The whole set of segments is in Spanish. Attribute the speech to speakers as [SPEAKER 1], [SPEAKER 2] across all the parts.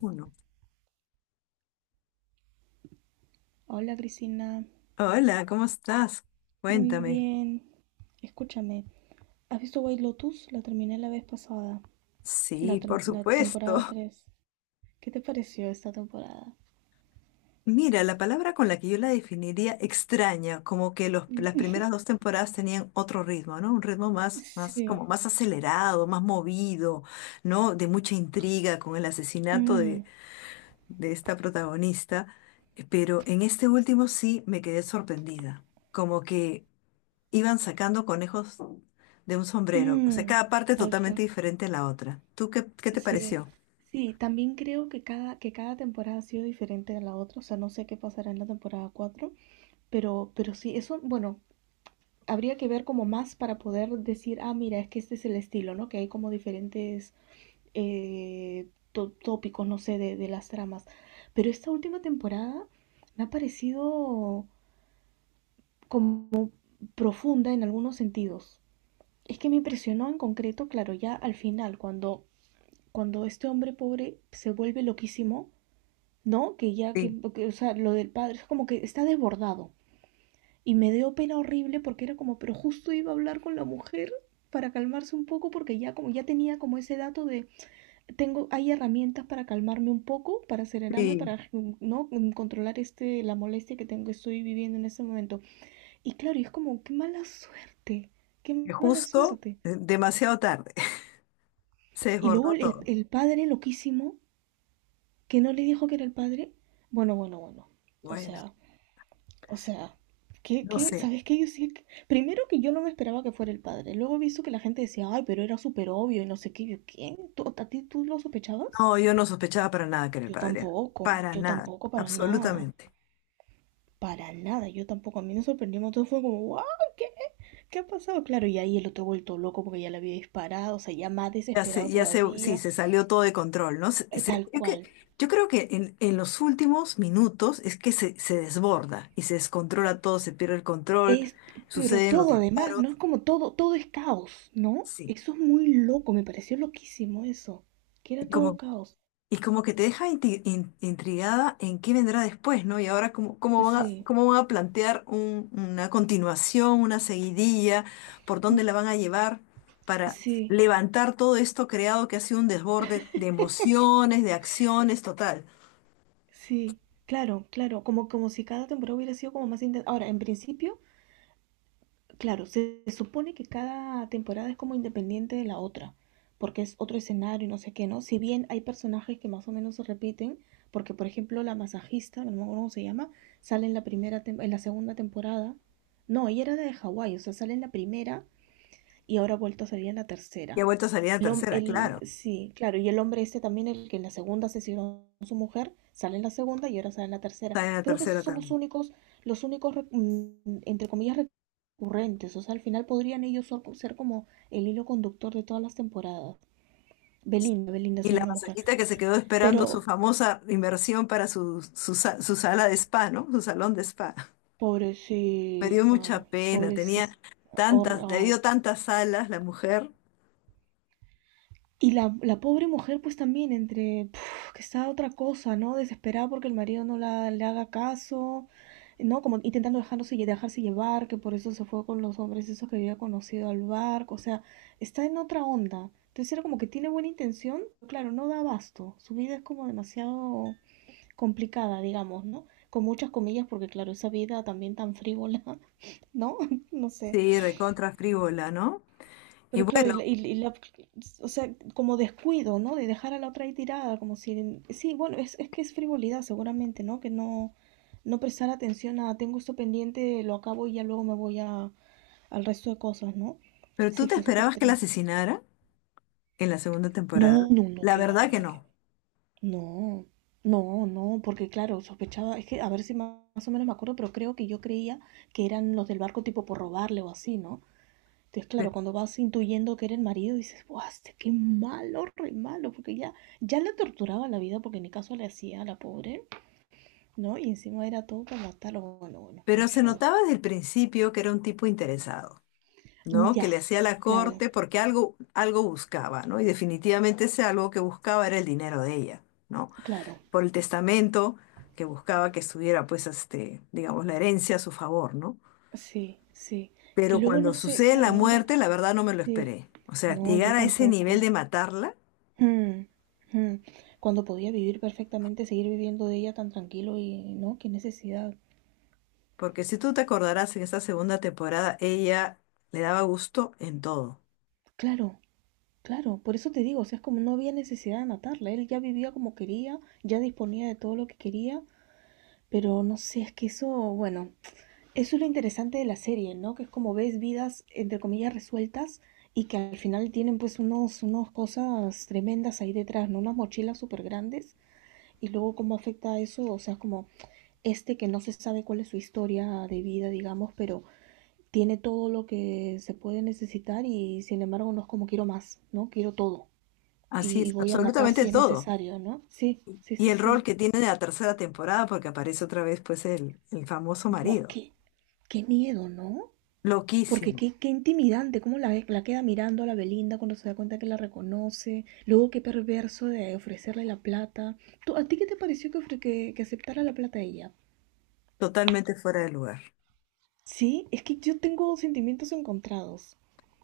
[SPEAKER 1] Uno.
[SPEAKER 2] Hola Cristina,
[SPEAKER 1] Hola, ¿cómo estás?
[SPEAKER 2] muy
[SPEAKER 1] Cuéntame.
[SPEAKER 2] bien. Escúchame, ¿has visto White Lotus? La terminé la vez pasada, la,
[SPEAKER 1] Sí, por
[SPEAKER 2] tem- la
[SPEAKER 1] supuesto.
[SPEAKER 2] temporada 3. ¿Qué te pareció esta temporada?
[SPEAKER 1] Mira, la palabra con la que yo la definiría extraña, como que las primeras dos temporadas tenían otro ritmo, ¿no? Un ritmo
[SPEAKER 2] Sí.
[SPEAKER 1] como más acelerado, más movido, ¿no? De mucha intriga con el asesinato
[SPEAKER 2] Mm,
[SPEAKER 1] de esta protagonista. Pero en este último sí me quedé sorprendida. Como que iban sacando conejos de un sombrero, o sea,
[SPEAKER 2] mm,
[SPEAKER 1] cada parte
[SPEAKER 2] Exacto.
[SPEAKER 1] totalmente diferente a la otra. ¿Tú qué te
[SPEAKER 2] Sí.
[SPEAKER 1] pareció?
[SPEAKER 2] Sí, también creo que cada temporada ha sido diferente a la otra, o sea, no sé qué pasará en la temporada 4, pero sí, eso, bueno, habría que ver como más para poder decir, ah, mira, es que este es el estilo, ¿no? Que hay como diferentes tópicos, no sé, de las tramas. Pero esta última temporada me ha parecido como profunda en algunos sentidos. Es que me impresionó en concreto, claro, ya al final, cuando, cuando este hombre pobre se vuelve loquísimo, ¿no? Que ya
[SPEAKER 1] Sí,
[SPEAKER 2] que, o sea, lo del padre es como que está desbordado. Y me dio pena horrible porque era como, pero justo iba a hablar con la mujer para calmarse un poco porque ya como ya tenía como ese dato de tengo, hay herramientas para calmarme un poco, para serenarme,
[SPEAKER 1] sí,
[SPEAKER 2] para no controlar este, la molestia que tengo, que estoy viviendo en este momento. Y claro, y es como, qué mala suerte, qué
[SPEAKER 1] que
[SPEAKER 2] mala
[SPEAKER 1] justo,
[SPEAKER 2] suerte.
[SPEAKER 1] demasiado tarde, se
[SPEAKER 2] Y luego
[SPEAKER 1] desbordó todo.
[SPEAKER 2] el padre loquísimo, que no le dijo que era el padre. Bueno, bueno, bueno. O
[SPEAKER 1] Bueno,
[SPEAKER 2] sea, o sea, ¿qué,
[SPEAKER 1] no
[SPEAKER 2] qué?
[SPEAKER 1] sé.
[SPEAKER 2] ¿Sabes qué? Yo sí, primero que yo no me esperaba que fuera el padre. Luego he visto que la gente decía, ay, pero era súper obvio y no sé qué. Yo, ¿quién? ¿Tú, ¿A ti tú lo sospechabas?
[SPEAKER 1] No, yo no sospechaba para nada que era el padre, para
[SPEAKER 2] Yo
[SPEAKER 1] nada,
[SPEAKER 2] tampoco para nada.
[SPEAKER 1] absolutamente.
[SPEAKER 2] Para nada, yo tampoco. A mí me sorprendimos. Todo fue como, wow, ¿qué, qué ha pasado? Claro, y ahí el otro vuelto loco porque ya le había disparado, o sea, ya más desesperado
[SPEAKER 1] Sí,
[SPEAKER 2] todavía,
[SPEAKER 1] se salió todo de control, ¿no?
[SPEAKER 2] tal cual.
[SPEAKER 1] Yo creo que en los últimos minutos es que se desborda y se descontrola todo, se pierde el control,
[SPEAKER 2] Es, pero
[SPEAKER 1] suceden los
[SPEAKER 2] todo además,
[SPEAKER 1] disparos,
[SPEAKER 2] ¿no? Es como todo, todo es caos, ¿no?
[SPEAKER 1] sí.
[SPEAKER 2] Eso es muy loco, me pareció loquísimo eso, que
[SPEAKER 1] Y
[SPEAKER 2] era todo
[SPEAKER 1] como
[SPEAKER 2] caos.
[SPEAKER 1] Y como que te deja intrigada en qué vendrá después, ¿no? Y ahora
[SPEAKER 2] Sí,
[SPEAKER 1] cómo van a plantear una continuación, una seguidilla, por
[SPEAKER 2] mm,
[SPEAKER 1] dónde la van a llevar para
[SPEAKER 2] sí,
[SPEAKER 1] levantar todo esto creado que ha sido un desborde de emociones, de acciones, total.
[SPEAKER 2] sí, claro, claro, como, como si cada temporada hubiera sido como más intensa. Ahora, en principio, claro, se supone que cada temporada es como independiente de la otra, porque es otro escenario y no sé qué, ¿no? Si bien hay personajes que más o menos se repiten, porque por ejemplo la masajista, no me acuerdo cómo se llama, sale en la segunda temporada. No, ella era de Hawái, o sea, sale en la primera y ahora ha vuelto a salir en la
[SPEAKER 1] Y ha
[SPEAKER 2] tercera.
[SPEAKER 1] vuelto a salir en la tercera, claro.
[SPEAKER 2] Sí, claro, y el hombre este también, el que en la segunda asesinó a su mujer, sale en la segunda y ahora sale en la tercera.
[SPEAKER 1] Está en la
[SPEAKER 2] Creo que esos
[SPEAKER 1] tercera
[SPEAKER 2] son
[SPEAKER 1] también.
[SPEAKER 2] los únicos, entre comillas, recurrentes. O sea, al final podrían ellos ser, ser como el hilo conductor de todas las temporadas. Belinda, Belinda
[SPEAKER 1] Y
[SPEAKER 2] se
[SPEAKER 1] la
[SPEAKER 2] llama la mujer.
[SPEAKER 1] masajita que se quedó esperando su
[SPEAKER 2] Pero,
[SPEAKER 1] famosa inversión para su sala de spa, ¿no? Su salón de spa. Me dio
[SPEAKER 2] pobrecita,
[SPEAKER 1] mucha pena, tenía
[SPEAKER 2] pobrecita. Hor-
[SPEAKER 1] tantas, le dio
[SPEAKER 2] ay,
[SPEAKER 1] tantas alas la mujer.
[SPEAKER 2] y la pobre mujer, pues también, entre puf, que está otra cosa, ¿no? Desesperada porque el marido no la, le haga caso, ¿no? Como intentando dejarse llevar, que por eso se fue con los hombres esos que había conocido al barco, o sea, está en otra onda. Entonces era como que tiene buena intención, pero claro, no da abasto. Su vida es como demasiado complicada, digamos, ¿no? Con muchas comillas, porque claro, esa vida también tan frívola, ¿no? No sé.
[SPEAKER 1] Sí, recontra frívola, ¿no? Y
[SPEAKER 2] Pero claro,
[SPEAKER 1] bueno,
[SPEAKER 2] y la- o sea, como descuido, ¿no? De dejar a la otra ahí tirada, como si, sí, bueno, es que es frivolidad seguramente, ¿no? Que no, no prestar atención a, tengo esto pendiente, lo acabo y ya luego me voy a, al resto de cosas, ¿no?
[SPEAKER 1] pero ¿tú
[SPEAKER 2] Sí,
[SPEAKER 1] te
[SPEAKER 2] fue súper
[SPEAKER 1] esperabas que la
[SPEAKER 2] triste.
[SPEAKER 1] asesinara en la segunda temporada?
[SPEAKER 2] No, no, no,
[SPEAKER 1] La
[SPEAKER 2] que va,
[SPEAKER 1] verdad
[SPEAKER 2] que
[SPEAKER 1] que
[SPEAKER 2] va, que
[SPEAKER 1] no.
[SPEAKER 2] va. No, no, no, porque claro, sospechaba, es que a ver si más, más o menos me acuerdo, pero creo que yo creía que eran los del barco tipo por robarle o así, ¿no? Entonces,
[SPEAKER 1] Pe-
[SPEAKER 2] claro, cuando vas intuyendo que era el marido, dices, ¡buah, este qué malo, re malo! Porque ya, ya la torturaba la vida porque ni caso le hacía a la pobre, ¿no? Y encima era todo para matarlo. Bueno, bueno, un
[SPEAKER 1] Pero se
[SPEAKER 2] show.
[SPEAKER 1] notaba desde el principio que era un tipo interesado, ¿no? Que
[SPEAKER 2] Ya,
[SPEAKER 1] le hacía la
[SPEAKER 2] claro,
[SPEAKER 1] corte porque algo buscaba, ¿no? Y definitivamente ese algo que buscaba era el dinero de ella, ¿no?
[SPEAKER 2] claro.
[SPEAKER 1] Por el testamento que buscaba que estuviera, pues, este, digamos, la herencia a su favor, ¿no?
[SPEAKER 2] Sí, sí. Que
[SPEAKER 1] Pero
[SPEAKER 2] luego
[SPEAKER 1] cuando
[SPEAKER 2] no sé,
[SPEAKER 1] sucede la
[SPEAKER 2] claro, ahora.
[SPEAKER 1] muerte, la verdad no me lo
[SPEAKER 2] Sí.
[SPEAKER 1] esperé. O sea,
[SPEAKER 2] No, yo
[SPEAKER 1] llegar a ese nivel
[SPEAKER 2] tampoco.
[SPEAKER 1] de matarla,
[SPEAKER 2] Hmm, hmm. Cuando podía vivir perfectamente, seguir viviendo de ella tan tranquilo y, ¿no? Qué necesidad.
[SPEAKER 1] porque si tú te acordarás en esta segunda temporada, ella le daba gusto en todo.
[SPEAKER 2] Claro, claro, por eso te digo, o sea, es como no había necesidad de matarla, él ya vivía como quería, ya disponía de todo lo que quería, pero no sé, es que eso, bueno, eso es lo interesante de la serie, ¿no? Que es como ves vidas, entre comillas, resueltas y que al final tienen pues unos, unos cosas tremendas ahí detrás, ¿no? Unas mochilas súper grandes y luego cómo afecta eso, o sea, como este que no se sabe cuál es su historia de vida, digamos, pero tiene todo lo que se puede necesitar y sin embargo no es como quiero más, ¿no? Quiero todo
[SPEAKER 1] Así
[SPEAKER 2] y
[SPEAKER 1] es,
[SPEAKER 2] voy a matar
[SPEAKER 1] absolutamente
[SPEAKER 2] si es
[SPEAKER 1] todo.
[SPEAKER 2] necesario, ¿no? Sí, sí,
[SPEAKER 1] Y
[SPEAKER 2] sí,
[SPEAKER 1] el rol
[SPEAKER 2] sí.
[SPEAKER 1] que tiene en la tercera temporada, porque aparece otra vez pues el famoso
[SPEAKER 2] Buah,
[SPEAKER 1] marido.
[SPEAKER 2] qué, qué miedo, ¿no? Porque
[SPEAKER 1] Loquísimo,
[SPEAKER 2] qué, qué intimidante, cómo la, la queda mirando a la Belinda cuando se da cuenta que la reconoce. Luego qué perverso de ofrecerle la plata. ¿Tú, ¿A ti qué te pareció que, que aceptara la plata ella?
[SPEAKER 1] totalmente fuera de lugar.
[SPEAKER 2] Sí, es que yo tengo sentimientos encontrados.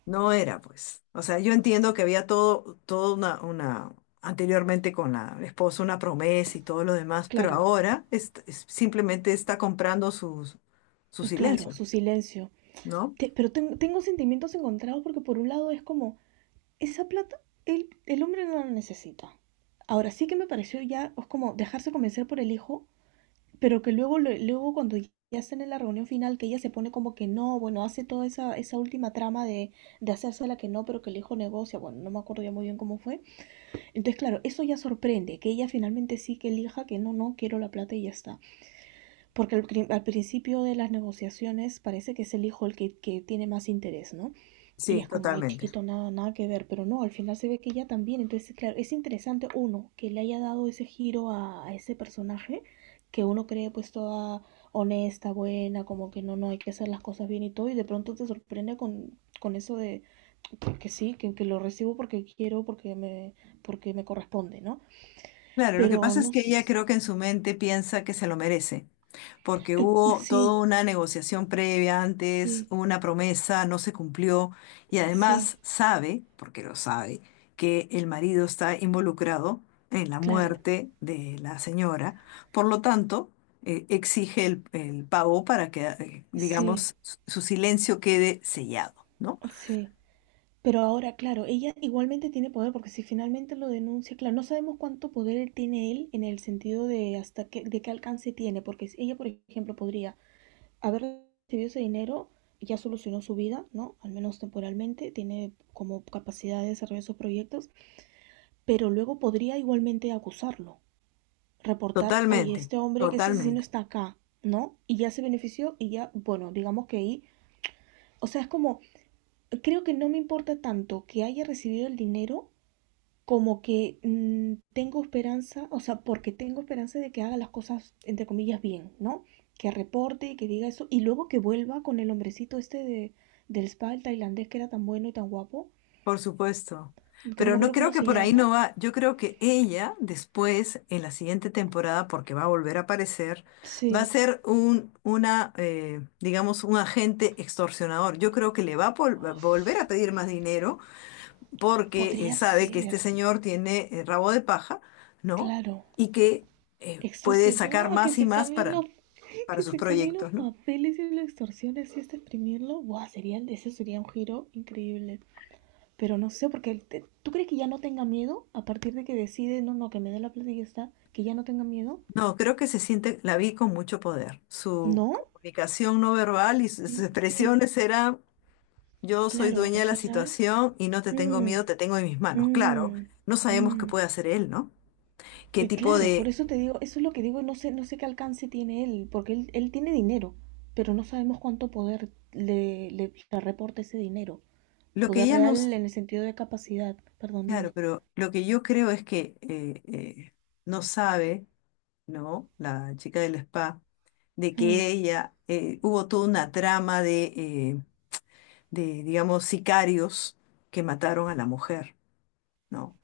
[SPEAKER 1] No era, pues. O sea, yo entiendo que había todo una, anteriormente con la esposa una promesa y todo lo demás, pero
[SPEAKER 2] Claro,
[SPEAKER 1] ahora simplemente está comprando su
[SPEAKER 2] claro,
[SPEAKER 1] silencio,
[SPEAKER 2] su silencio.
[SPEAKER 1] ¿no?
[SPEAKER 2] Tengo sentimientos encontrados porque por un lado es como, esa plata el hombre no la necesita. Ahora sí que me pareció ya es como dejarse convencer por el hijo, pero que luego, luego cuando ya están en la reunión final, que ella se pone como que no, bueno, hace toda esa, esa última trama de hacerse la que no, pero que el hijo negocia, bueno, no me acuerdo ya muy bien cómo fue. Entonces, claro, eso ya sorprende, que ella finalmente sí que elija que no, no, quiero la plata y ya está. Porque al, al principio de las negociaciones parece que es el hijo el que tiene más interés, ¿no? Y
[SPEAKER 1] Sí,
[SPEAKER 2] es como, ay,
[SPEAKER 1] totalmente.
[SPEAKER 2] chiquito, nada, nada que ver, pero no, al final se ve que ella también. Entonces, claro, es interesante, uno, que le haya dado ese giro a ese personaje, que uno cree pues toda honesta, buena, como que no, no, hay que hacer las cosas bien y todo, y de pronto te sorprende con eso de que sí, que lo recibo porque quiero, porque me corresponde, ¿no?
[SPEAKER 1] Claro, lo que
[SPEAKER 2] Pero
[SPEAKER 1] pasa es
[SPEAKER 2] no
[SPEAKER 1] que ella
[SPEAKER 2] sé,
[SPEAKER 1] creo que en su mente piensa que se lo merece. Porque hubo
[SPEAKER 2] sí,
[SPEAKER 1] toda una negociación previa antes,
[SPEAKER 2] sí,
[SPEAKER 1] una promesa, no se cumplió y
[SPEAKER 2] sí,
[SPEAKER 1] además sabe, porque lo sabe, que el marido está involucrado en la
[SPEAKER 2] claro.
[SPEAKER 1] muerte de la señora, por lo tanto, exige el pago para que,
[SPEAKER 2] Sí,
[SPEAKER 1] digamos, su su silencio quede sellado, ¿no?
[SPEAKER 2] sí. Pero ahora, claro, ella igualmente tiene poder, porque si finalmente lo denuncia, claro, no sabemos cuánto poder tiene él en el sentido de hasta qué, de qué alcance tiene, porque si ella, por ejemplo, podría haber recibido ese dinero, ya solucionó su vida, ¿no? Al menos temporalmente, tiene como capacidad de desarrollar esos proyectos, pero luego podría igualmente acusarlo, reportar, oye,
[SPEAKER 1] Totalmente,
[SPEAKER 2] este hombre que es asesino
[SPEAKER 1] totalmente.
[SPEAKER 2] está acá, ¿no? Y ya se benefició y ya, bueno, digamos que ahí, o sea, es como creo que no me importa tanto que haya recibido el dinero como que mm, tengo esperanza, o sea, porque tengo esperanza de que haga las cosas, entre comillas, bien, ¿no? Que reporte, que diga eso, y luego que vuelva con el hombrecito este de, del spa, el tailandés, que era tan bueno y tan guapo,
[SPEAKER 1] Por supuesto.
[SPEAKER 2] que no
[SPEAKER 1] Pero
[SPEAKER 2] me
[SPEAKER 1] no
[SPEAKER 2] acuerdo
[SPEAKER 1] creo
[SPEAKER 2] cómo
[SPEAKER 1] que
[SPEAKER 2] se
[SPEAKER 1] por ahí
[SPEAKER 2] llama.
[SPEAKER 1] no va. Yo creo que ella después, en la siguiente temporada, porque va a volver a aparecer, va a
[SPEAKER 2] Sí.
[SPEAKER 1] ser digamos, un agente extorsionador. Yo creo que le va a va a volver a
[SPEAKER 2] Uf,
[SPEAKER 1] pedir más dinero porque
[SPEAKER 2] podría
[SPEAKER 1] sabe que este
[SPEAKER 2] ser,
[SPEAKER 1] señor tiene rabo de paja, ¿no?
[SPEAKER 2] claro.
[SPEAKER 1] Y que puede sacar
[SPEAKER 2] Extorsionó, ¡ah! Que
[SPEAKER 1] más y
[SPEAKER 2] se
[SPEAKER 1] más
[SPEAKER 2] cambien los,
[SPEAKER 1] para
[SPEAKER 2] que
[SPEAKER 1] sus
[SPEAKER 2] se cambien los
[SPEAKER 1] proyectos, ¿no?
[SPEAKER 2] papeles y lo extorsiones y este exprimirlo. Buah, sería, ese sería un giro increíble. Pero no sé, porque tú crees que ya no tenga miedo a partir de que decide, no, no, que me dé la plata y ya está, que ya no tenga miedo.
[SPEAKER 1] No, creo que se siente, la vi con mucho poder. Su
[SPEAKER 2] ¿No?
[SPEAKER 1] comunicación no verbal y sus
[SPEAKER 2] Sí, sí,
[SPEAKER 1] expresiones era, yo soy
[SPEAKER 2] claro,
[SPEAKER 1] dueña
[SPEAKER 2] al
[SPEAKER 1] de la
[SPEAKER 2] final.
[SPEAKER 1] situación y no te tengo miedo,
[SPEAKER 2] Mm,
[SPEAKER 1] te tengo en mis manos. Claro,
[SPEAKER 2] mm,
[SPEAKER 1] no sabemos qué
[SPEAKER 2] mm.
[SPEAKER 1] puede hacer él, ¿no? ¿Qué tipo
[SPEAKER 2] Claro, por
[SPEAKER 1] de...
[SPEAKER 2] eso te digo, eso es lo que digo, no sé, no sé qué alcance tiene él, porque él tiene dinero, pero no sabemos cuánto poder le reporta ese dinero.
[SPEAKER 1] Lo que
[SPEAKER 2] Poder
[SPEAKER 1] ella no... s-
[SPEAKER 2] real en el sentido de capacidad, perdón,
[SPEAKER 1] Claro,
[SPEAKER 2] dime.
[SPEAKER 1] pero lo que yo creo es que no sabe, ¿no? La chica del spa, de
[SPEAKER 2] Mm,
[SPEAKER 1] que ella... hubo toda una trama digamos, sicarios que mataron a la mujer. ¿No?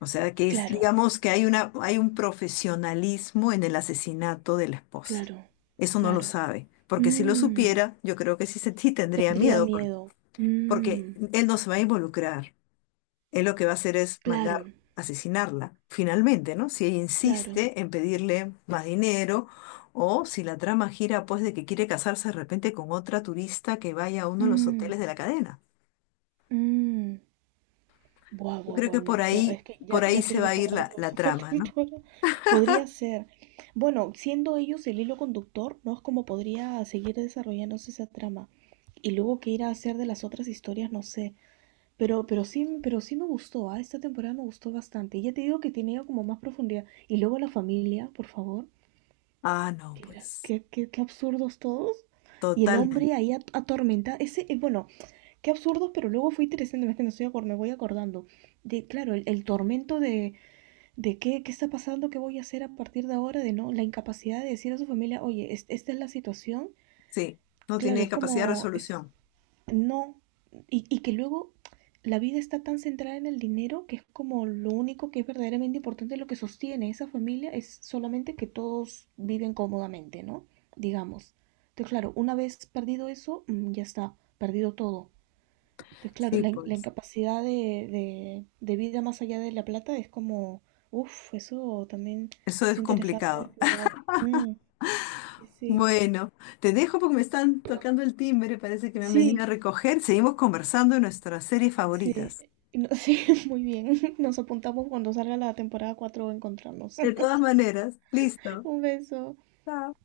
[SPEAKER 1] O sea, que es,
[SPEAKER 2] claro,
[SPEAKER 1] digamos que hay hay un profesionalismo en el asesinato de la esposa.
[SPEAKER 2] claro,
[SPEAKER 1] Eso no lo
[SPEAKER 2] claro.
[SPEAKER 1] sabe, porque si lo
[SPEAKER 2] Mm,
[SPEAKER 1] supiera, yo creo que sí, sí tendría
[SPEAKER 2] tendría
[SPEAKER 1] miedo, por-
[SPEAKER 2] miedo.
[SPEAKER 1] porque
[SPEAKER 2] Mm,
[SPEAKER 1] él no se va a involucrar. Él lo que va a hacer es
[SPEAKER 2] claro,
[SPEAKER 1] mandar asesinarla, finalmente, ¿no? Si ella
[SPEAKER 2] claro.
[SPEAKER 1] insiste en pedirle más dinero o si la trama gira, pues, de que quiere casarse de repente con otra turista que vaya a uno de los
[SPEAKER 2] Mm,
[SPEAKER 1] hoteles de la cadena.
[SPEAKER 2] mm. Buah,
[SPEAKER 1] Yo
[SPEAKER 2] buah,
[SPEAKER 1] creo
[SPEAKER 2] buah,
[SPEAKER 1] que
[SPEAKER 2] no. Ya, es que
[SPEAKER 1] por
[SPEAKER 2] ya,
[SPEAKER 1] ahí
[SPEAKER 2] ya
[SPEAKER 1] se
[SPEAKER 2] quiero
[SPEAKER 1] va
[SPEAKER 2] que
[SPEAKER 1] a ir
[SPEAKER 2] salga la
[SPEAKER 1] la, la
[SPEAKER 2] próxima
[SPEAKER 1] trama, ¿no?
[SPEAKER 2] temporada. Podría ser. Bueno, siendo ellos el hilo conductor, ¿no? Es como podría seguir desarrollándose esa trama. Y luego qué ir a hacer de las otras historias, no sé. Pero sí me gustó, ¿ah? Esta temporada me gustó bastante. Y ya te digo que tenía como más profundidad. Y luego la familia, por favor.
[SPEAKER 1] Ah, no,
[SPEAKER 2] Qué, gras-
[SPEAKER 1] pues,
[SPEAKER 2] qué- qué- qué absurdos todos. Y el
[SPEAKER 1] totalmente.
[SPEAKER 2] hombre ahí atormenta. Ese, bueno, qué absurdos, pero luego fue interesante. No, es que no me voy acordando. De, claro, el tormento de qué, qué está pasando, qué voy a hacer a partir de ahora, de no, la incapacidad de decir a su familia, oye, esta es la situación.
[SPEAKER 1] Sí, no
[SPEAKER 2] Claro,
[SPEAKER 1] tiene
[SPEAKER 2] es
[SPEAKER 1] capacidad de
[SPEAKER 2] como, es,
[SPEAKER 1] resolución.
[SPEAKER 2] no, y que luego la vida está tan centrada en el dinero que es como lo único que es verdaderamente importante, lo que sostiene esa familia es solamente que todos viven cómodamente, ¿no? Digamos. Entonces, claro, una vez perdido eso, mm, ya está, perdido todo. Entonces, claro,
[SPEAKER 1] Sí,
[SPEAKER 2] la
[SPEAKER 1] pues,
[SPEAKER 2] incapacidad de vida más allá de la plata es como, uff, eso también
[SPEAKER 1] eso
[SPEAKER 2] es
[SPEAKER 1] es
[SPEAKER 2] interesante de
[SPEAKER 1] complicado.
[SPEAKER 2] explorar. Mm, sí, sí.
[SPEAKER 1] Bueno, te dejo porque me están tocando el timbre, parece que me han venido a
[SPEAKER 2] Sí,
[SPEAKER 1] recoger. Seguimos conversando de nuestras series
[SPEAKER 2] sí,
[SPEAKER 1] favoritas.
[SPEAKER 2] sí, muy bien. Nos apuntamos cuando salga la temporada 4, a encontrarnos.
[SPEAKER 1] De todas maneras, listo.
[SPEAKER 2] Un beso.
[SPEAKER 1] Chao.